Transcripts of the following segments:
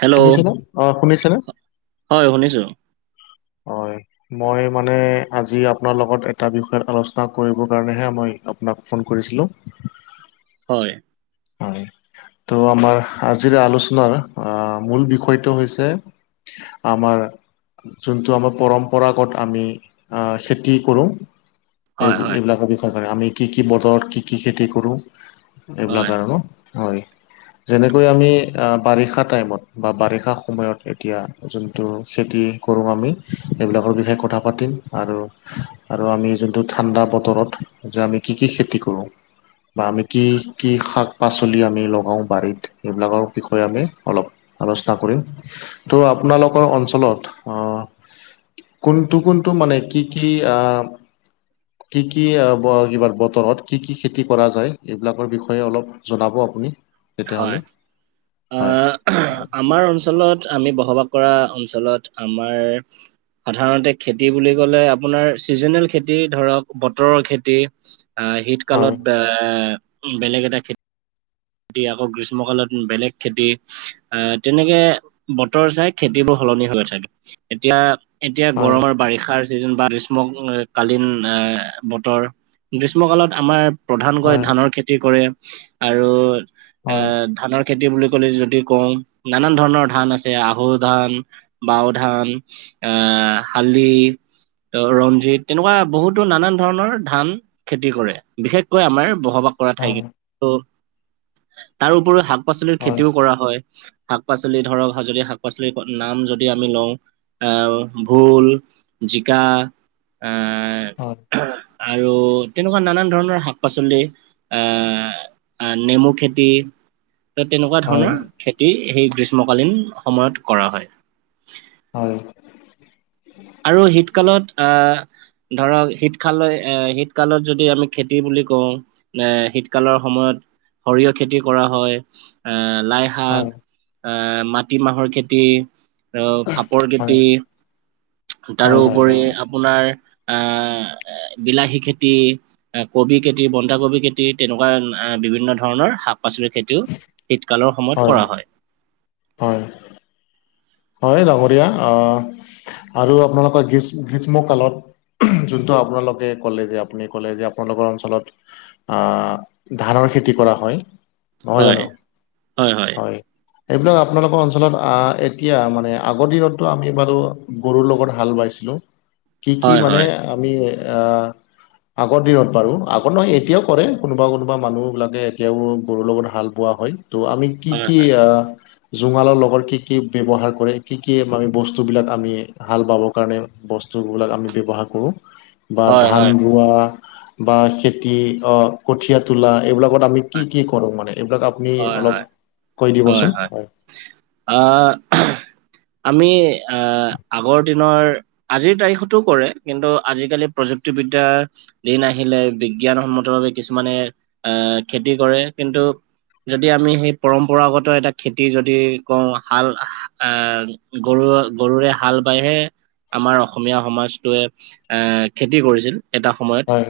Hello শুনিছেনে, অ', শুনিছেনে? হয়', শুনিছোঁ। হয়। মই মানে আজি আপোনাৰ লগত এটা বিষয়ত আলোচনা কৰিব কাৰণে হে মই আপ', তোমাক ফোন কৰিছিলোঁ', হয়। হয়, ত' আমাৰ আজিৰ আলোচনাৰ আহ মূল বিষয়টো হৈছে আমাৰ যোনটো আমাৰ পৰম্পৰাগত আমি খেতি কৰোঁ। এই হয় হয় এইবিলাকৰ বিষয় মানে, আমি কি কি বতৰত কি কি খেতি কৰো হয় এইবিলাক আৰু ন। হয়। যেনেকৈ আমি বাৰিষা টাইমত বা বাৰিষা সময়ত, এতিয়া যোনটো খেতি- কৰোঁ আমি সেইবিলাকৰ বিষয়ে কথা পাতিম, আৰু আৰু আমি যোনটো ঠাণ্ডা বতৰত যে, আমি কি কি খেতি কৰোঁ। বা আমি কি? শাক পাচলি আমি লগাওঁ বাৰীত এইবিলাকৰ বিষয়ে আমি অলপ আলোচনা কৰিম। ত' আপোনালোকৰ অঞ্চলত আহ কোনটো কোনটো মানে কি কি আহ। কি কি অ ব বতৰত কি কি খেতি কৰা যায় এইবিলাকৰ বিষয়ে। ষয়ে অলপ জনাব আপুনি হয়, তেতিয়াহ'লে হয় অঁ আমাৰ অঞ্চলত আমি বসবাস কৰা অঞ্চলত আমাৰ সাধাৰণতে খেতি বুলি ক'লে আপোনাৰ ছিজনেল খেতি ধৰক বতৰৰ খেতি আহ শীত হয় কালত এ বেলেগ এটা খেতি খেতি আকৌ গ্ৰীষ্মকালত বেলেগ খেতি- আহ তেনেকে বতৰ চাই খেতিবোৰ সলনি হৈ থাকে এতিয়া। এতিয়া হয় গৰমৰ বাৰিষাৰ চিজন বা গ্ৰীষ্ম কালীন আহ বতৰ গ্ৰীষ্ম কালত আমাৰ- প্ৰধানকৈ হয় ধানৰ খেতি কৰে আৰু এ হয় ধানৰ খেতি বুলি কলে যদি কওঁ নানান ধৰণৰ ধান আছে আহু ধান, বাও ধান, আহ শালি। ত ৰঞ্জিত তেনেকুৱা বহুতো নানান ধৰণৰ ধান খেতি কৰে। বিশেষকৈ আমাৰ বসবাস কৰা হয় ঠাইকেই ত' তাৰ উপৰিও শাক পাচলিৰ হয় খেতিও কৰা হয়। শাক পাচলি ধৰক যদি শাক পাচলিৰ নাম যদি আমি লওঁ। আহ ভুল, জিকা হয় আহ- আৰু তেনেকুৱা নানান ধৰণৰ শাক পাচলি আহ। নেমু খেতি ত তেনেকুৱা ধৰণৰ খেতি সেই গ্ৰীষ্মকালীন সময়ত কৰা হয়। হয়। আৰু শীতকালত আহ ধৰক শীতকালৰ এ শীতকালত যদি আমি খেতি বুলি কওঁ। এ শীতকালৰ সময়ত সৰিয়হ খেতি কৰা হয়। আহ লাই, শাক আহ মাটিমাহৰ খেতি আহ ফাপৰ হয় খেতি- হয় হয় তাৰোপৰি আপোনাৰ আহ বিলাহী খেতি। কবি কেটি বন্ধাকবি কেটি তেনেকুৱা বিভিন্ন ধৰণৰ শাক- পাচলিৰ খেতিও শীতকালৰ সময়ত- হয়, হয়। হয় ডাঙৰীয়া অঁ আৰু আপোনালোকৰ গ্ৰী গ্ৰীষ্মকালত- যোনটো আপোনালোকে ক'লে যে আপুনি ক'লে যে আপোনালোকৰ অঞ্চলত- অঁ ধানৰ খেতি কৰা হয়। নহয় হয় জানো হয় এইবিলাক আপোনালোকৰ অঞ্চলত আহ- এতিয়া মানে আগৰ দিনতটো আমি বাৰু গৰুৰ লগত হাল বাইছিলো, কি কি হয় মানে হয় আমি, আহ আগৰ দিনত পাৰোঁ। আগত নহয় এতিয়াও কৰে, কোনোবা কোনোবা মানুহবিলাকে এতিয়াও গৰুৰ লগত হাল বোৱা হয়। ত' আমি কি হয় কি আ, জোঙালৰ লগৰ কি কি? ব্যৱহাৰ কৰে, কি কি আমাৰ বস্তুবিলাক আমি হাল বাবৰ কাৰণে বস্তুবিলাক আমি ব্যৱহাৰ কৰোঁ। বা হয় হয় হয় ধান হয় ৰোৱা বা খেতি অ কঠীয়া তোলা এইবিলাকত আমি কি কি কৰো মানে এইবিলাক আপুনি অলপ কৈ দিবচোন হয়? আ আহ আমি আহ আগৰ দিনৰ আজিৰ তাৰিখতো কৰে কিন্তু আজিকালি প্ৰযুক্তিবিদ্যা দিন আহিলে, বিজ্ঞানসন্মত বাবে কিছুমানে আহ খেতি কৰে কিন্তু যদি আমি সেই পৰম্পৰাগত এটা খেতি যদি কওঁ হাল আহ গৰু, গৰুৰে হাল বাইহে আমাৰ অসমীয়া সমাজটোৱে এ খেতি কৰিছিল এটা সময়ত, হয়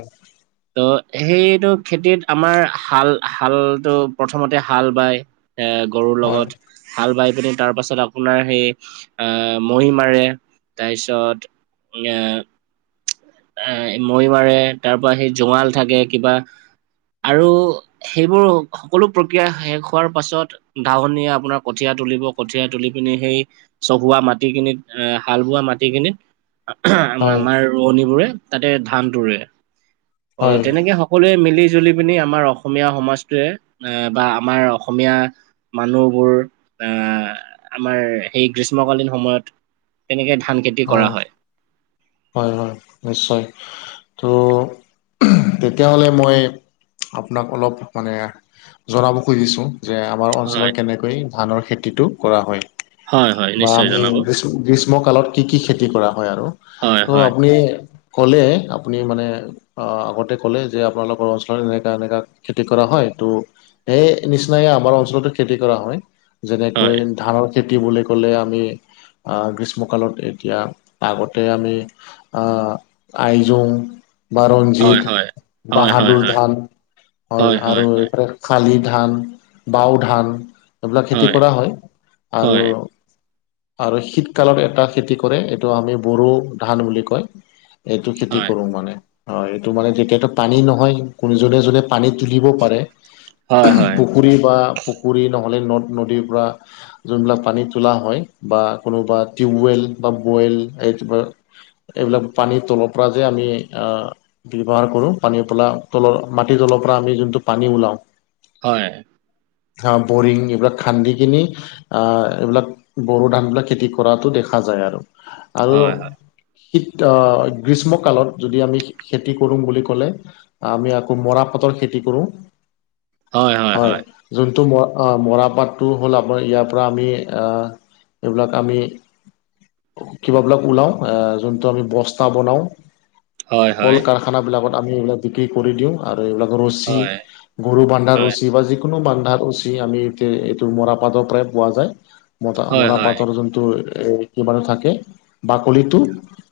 ত' সেইটো খেতিত আমাৰ হাল- হালটো প্ৰথমতে হাল বায়, এ গৰুৰ হয় লগত হাল বাই পিনি তাৰ পাছত আপোনাৰ সেই আহ মহি মাৰে, তাৰপিছত ই আ এ মৈ মাৰে, তাৰ পৰা সেই জোঙাল থাকে কিবা আৰু সেইবোৰ সকলো প্ৰক্ৰিয়া শেষ হোৱাৰ পাছত দাৱনিয়ে আপোনাৰ কঠীয়া তুলিব, কঠীয়া তুলি পিনি সেই চহোৱা মাটিখিনিত এ হাল বোৱা মাটিখিনিত আহাঁ আমাৰ হয় আমাৰ ৰোৱনীবোৰে তাতে ধানটো ৰুৱে, অ হয় তেনেকে স কলোৱে মিলি- জুলি পিনি আমাৰ অসমীয়া সমাজটোৱে, এ বা আমাৰ অসমীয়া মানুহবোৰ আহ আমাৰ সেই গ্ৰীষ্মকালীন সময়ত তেনেকে ধান খে হয়, হয় হয়, নিশ্চয় ত উহ তেতিয়াহলে মই আপোনাক অলপ মানে জনাব খুজিছোঁ যে আ আমাৰ অঞ্চলত হয় কেনেকৈ ধানৰ খেতিটো কৰা হয় হয় হয় বা নিশ্চয় আমি জনাব গ্ৰীচ গ্ৰীষ্মকালত কি কি খেতি কৰা হয়, আৰু হয় ত' হয় আপুনি কলে আপুনি মানে আহ আগতে ক'লে যে আপোনালোকৰ অঞ্চলত এনেকা এনেকা খেতি কৰা হয় তো' সেই নিচিনাকে আমাৰ অঞ্চলতো খেতি কৰা হয়। হয় যেনেকৈ ধানৰ খেতি বুলি ক'লে আমি আহ গ্ৰীষ্মকালত এতিয়া, আগতে আমি আ আইজোঙ বা হয় ৰঞ্জিত, হয়। হয় হয় বাহাদুৰ হয় ধান হয় হয় আৰু হয় এইফালে শালি ধান, বাও ধান এইবিলাক খেতি কৰা হয়। আৰু আৰু শীতকালৰ এটা খেতি কৰে এইটো আমি বড়ো ধান বুলি কয়, এইটো খেতি হয় কৰো মানে। হয় এইটো মানে তেতিয়াতো পানী নহয়, কোনোজনে যোনে পানী তুলিব পাৰে। হয়, হয়। পুখুৰী বা পুখুৰী নহলে নদ - নদীৰ পৰা যোনবিলাক পানীত তোলা হয় বা কোনোবা টিউবৱেল বা বৱেল এইবিলাক পানীৰ তলৰ পৰা যে আমি আহ ব্যৱহাৰ কৰোঁ। পানী পেলা তলৰ মাটিৰ তলৰ পৰা আমি যোনটো পানী ওলাও হয়। হা বৰিং এইবিলাক খান্দি কিনি আহ এইবিলাক বড়ো ধানবিলাক খেতি কৰাতো দেখা যায় আৰু আৰু হয় হয় শীত অ গ্ৰীষ্মকালত যদি আমি খে খেতি কৰোঁ বুলি ক'লে আমি আকৌ মৰা পাটৰ খেতি কৰো হয়। যোনটো ম আ মৰাপাটটো হ'ল, আপোনাৰ ইয়াৰ পৰা আমি আ এইবিলাক আমি কিবাবিলাক ওলাও আ যোনটো আমি বস্তা বনাও, হয় হয় কল হয় হয় কাৰখা খানাবিলাকত আমি এইবিলাক বিক্ৰী কৰি দিওঁ আৰু এইবিলাক ৰছী গৰু বান্ধাৰ ৰুচি বা যিকোনো বান্ধাৰ ৰুচি আমি এয়া এইটো মৰাপাতৰ পৰাই পোৱা যায়। মতা, হয় হয় হয় হয় হয় হয় মৰা পাটৰ যোনটো এ কি বাৰু থাকে বাকলিটো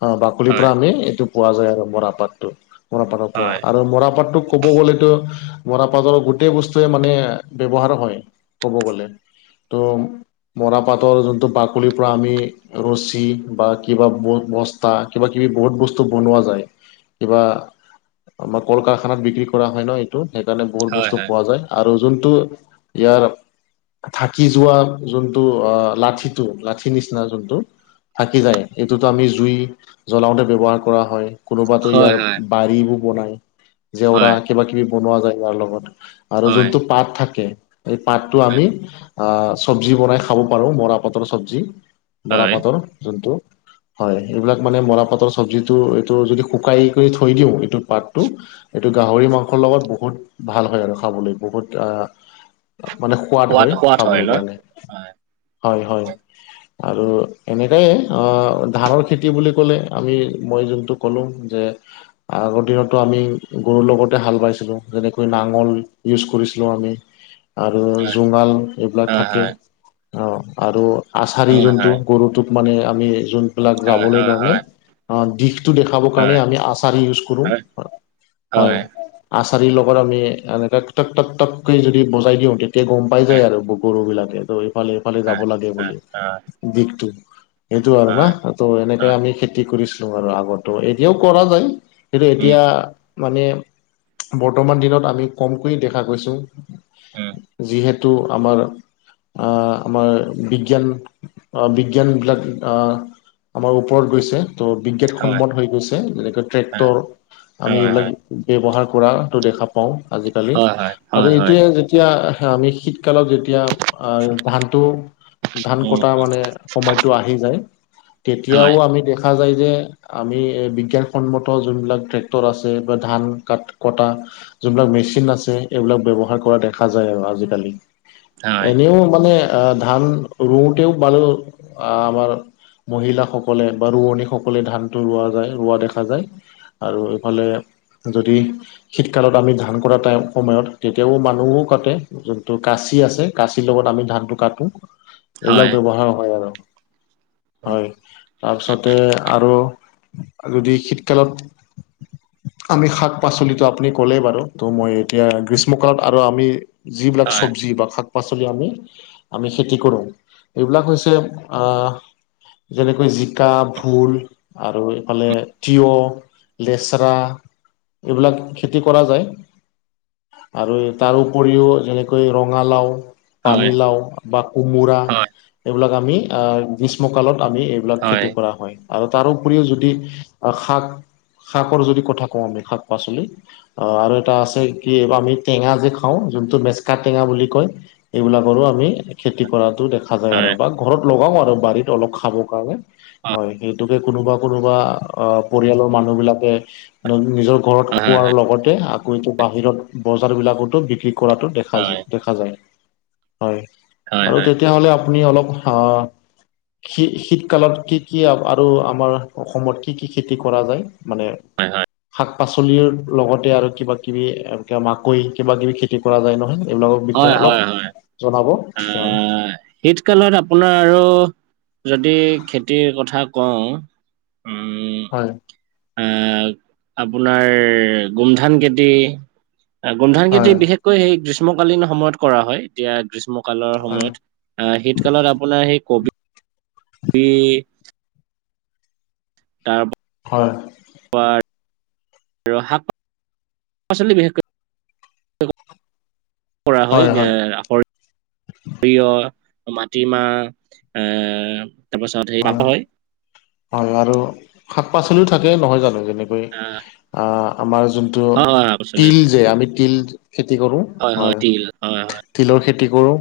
অ বাকলিৰ পৰা আমি এইটো পোৱা যায় আৰু মৰাপাটটো। মৰাপাটৰ পৰা আৰু মৰাপাটটোক ক'ব গ'লেটো মৰাপাটৰ গোটেই বস্তুৱে মানে ব্যৱহাৰ হয় ক'ব গ'লে। ত, মৰাপাটৰ যোনটো বাকলিৰ পৰা আমি ৰছী বা কিবা ব বস্তা কিবা-কিবি বহুত বস্তু বনোৱা যায়। কিবা আমাৰ কল-কাৰখানাত বিক্ৰী কৰা হয় ন এইটো, সেই কাৰণে বহুত বস্তু পোৱা যায়। আৰু যোনটো ইয়াৰ থাকি যোৱা যোনটো অ লাঠিটো, লাঠি নিচিনা যোন টো থাকি যায়। এইটোতো আমি জুই জলাওঁতে ব্যৱহাৰ কৰা হয়। কোনোবাতো ইয়াৰ বাৰীবোৰ বনায়, জেওৰা হয় কিবা-কিবি বনোৱা যায় ইয়াৰ লগত। আৰু যোনটো পাত থাকে, এই পাতটো হয় আমি আ চব্জি বনাই খাব পাৰো, মৰাপাটৰ চব্জি। হয় মৰাপাটৰ যোনটো হয় এইবিলাক মানে মৰাপাটৰ চব্জিটো এইটো যদি শুকাই কৰি থৈ দিওঁ এইটো পাতটো এইটো গাহৰি মাংসৰ লগত বহুত ভাল হয় আৰু খাবলৈ বহুত আ মানে সোৱাদ হয় খাবৰ কাৰণে। হয়, হয়। আৰু এনেকাই অ ধানৰ খেতি বুলি ক'লে আমি মই যোনটো ক'লো যে আগৰ দিনতটো আমি গৰুৰ লগতে হাল বাইছিলো। যেনেকৈ নাঙল ইউজ কৰিছিলোঁ আমি। [inaudible] আৰু হয় জোঙাল এইবিলাক হয় থাকে। হয় অ আৰু আচাৰি যোনটো হয় গৰুটো মানে আমি যোনবিলাক যাবলৈ হয় কাৰণে হয় অ দিশ টো দেখাব কাৰণে হয় আমি আছাৰি ইয়োজ কৰো, হয় হয়। আচাৰি লগত আমি এনে টক টক টকৈ যদি বজাই দিওঁ তেত তেতিয়া গম পাই যায় আৰু গৰু বিলাকে ত' এইফালে-এইফালে হয় হয় যাব লাগে হয় বুলি। হয় দিশটো এইটো আৰু হয় না ত এনেকে হয় আমি খেতি কৰিছো আৰু আগতো এতিয়াও কৰা যায়। সেইটো উম এতিয়া মানে বৰ্তমান দিনত আমি কমকৈ দেখা গৈছো। উম যিহেতু আমাৰ আ আমাৰ বিজ্ঞান আ বিজ্ঞানবিলাক আমাৰ ওপৰত গৈছে। ত' বিজ্ঞান হয় সন্মত হৈ গৈছে। যেনেকৈ হয় ট্ৰেক্টৰ আমি হয় এইবিলাক হয় ব্যৱহাৰ কৰাটো দেখা পাও আজি-কালি হয় হয় আৰু হয় হয় এইটোৱে যে এতিয়া আমি শীতকালত যেতিয়া আ ধানটো ধান উম কটা মানে সময়টো আহি যায়, তেতিয়াও হয় আমি দেখা যায় যে আমি বিজ্ঞানসন্মত যোনবিলাক ট্ৰেক্টৰ আছে বা ধান কাট কটা যোনবিলাক মেচিন আছে এইবিলাক ব্যৱহাৰ কৰা দেখা যায় আৰু আজি-কালি। হয় এনেও মানে আ ধান ৰুওতেও মানুহ আ আমাৰ মহিলাসকলে বা ৰোৱনীসকলে ধানটো ৰোৱা যায় ৰোৱা দেখা যায়। আৰু এইফালে যদি শীতকালত আমি ধান কৰা টাইম সময়ত তেতিয়াও মানুহো কাটে। যোনটো কাঁচি আছে, কাঁচিৰ লগত আমি ধানটো কাটো। হয় এইবিলাক ব্যৱহাৰ হয় আৰু। হয়, তাৰপিছতে আৰু আৰু দি শীতকালত আমি শাক-পাচলিটো আপুনি ক'লেই বাৰু। ত' মই এতিয়া গ্ৰীষ্ম কালত আৰু আমি যিবিলাক হয় চব্জি বা শাক-পাচলি আমি আমি খেতি কৰোঁ এইবিলাক হৈছে আ যেনেকৈ জিকা, ভোল আৰু এইফালে তিয়। লেচৰা এইবিলাক খেতি কৰা যায়। আৰু তাৰ উপৰিও যেনেকৈ ৰঙালাও হয় হয় পানীলাও বা কোমোৰা এইবিলাক আমি গ্ৰীষ্ম কালত আমি এইবিলাক হয় খেতি কৰা হয় আৰু তাৰোপৰিও যদি বা শাক শাকৰ যদি কথা কওঁ আমি, শাক- পাচলি অ আৰু এটা আছে কি আমি টেঙা যে খাওঁ, যোনটো মেচকা টেঙা বুলি কয়? এইবিলাকৰো আমি খেতি কৰাতো দে খা হয় যায় আৰু হয় বা ঘৰত লগাও আৰু বাৰীত অলপ খাব কাৰণে হয়, সেইটো কোনোবা কোনোবা অ পৰিয়ালৰ মানুহ বিলাকে দত নিজৰ ঘৰত হয় হয় হয় খোৱাৰ লগতে আকৌ এইটো বাহিৰত বজাৰবিলাকতো বিক্ৰী কৰাটো দেখা যি হয় দেখা যায়, হয় হয় হয় আৰু তেতিয়া হলে আ পুনি অলপ হা শী -শীতকালত কি কি আৰু আমাৰ অসমত কি কি খেতি কৰা যায় মানে? হয় হয়। শাক - পাচলিৰ লগতে আৰু কিবা - কিবি এনেকে মাকৈ কিবা - কিবি খেতি কৰা যায় নহয় নে? এইবিলাকৰ বিষয়ে অলপ হয় হয় জনাব আহ তেতিয়াহ'লে? শীতকালত আপোনাৰ আৰু যদি খেতিৰ কথা কওঁ হয়। আ আপোনাৰ গোমধান খেতি, গোমধান হয় খেতি বিশেষ কৈ সেই গ্ৰীষ্মকালীন সময়ত কৰা হয় এতিয়া গ্ৰীষ্মকালৰ হয় সময়ত। অ শীতকালত আপোনাৰ সেই কবি বি তাৰ হয়। পঠ ৰহা পাচলি বিশেষকৈ কৰা হয় এ সৰিয়হ, মাটিমাহ এ তাৰপাছত এ সেই হয়। হয় আৰু শাক - পাচলিও থাকে নহয় জানো যেনেকৈ আহ আহ আমাৰ যোন টো অ হয় শাক পাচলি তিল উঠে যে আমি তিল খেতি কৰো হয়। তিল হয় হয় তিলৰ খেতি কৰোঁ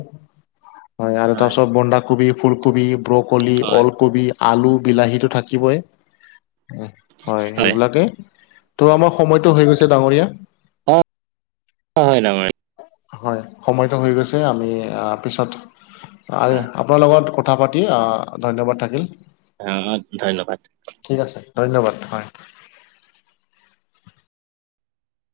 হয় আৰু তাৰপাছত বন্ধাকবি, ফুলকবি, ব্ৰকলি হয় অলকবি, আলু, বিলাহীটো থাকিবই। হয় এইবিলাকে, ত' আমাৰ সময়টো হৈ গৈছে ডাঙৰীয়া। অঁ, অঁ হয় ডাঙৰীয়া। হয় সময়তো হৈ গৈছে, আমি আ পিছত আ হয় আপোনাৰ লগত কথা পাতি আ ধন্যবাদ থাকিল। আ ধন্যবাদ। ঠিক আছে ধন্যবাদ হয়।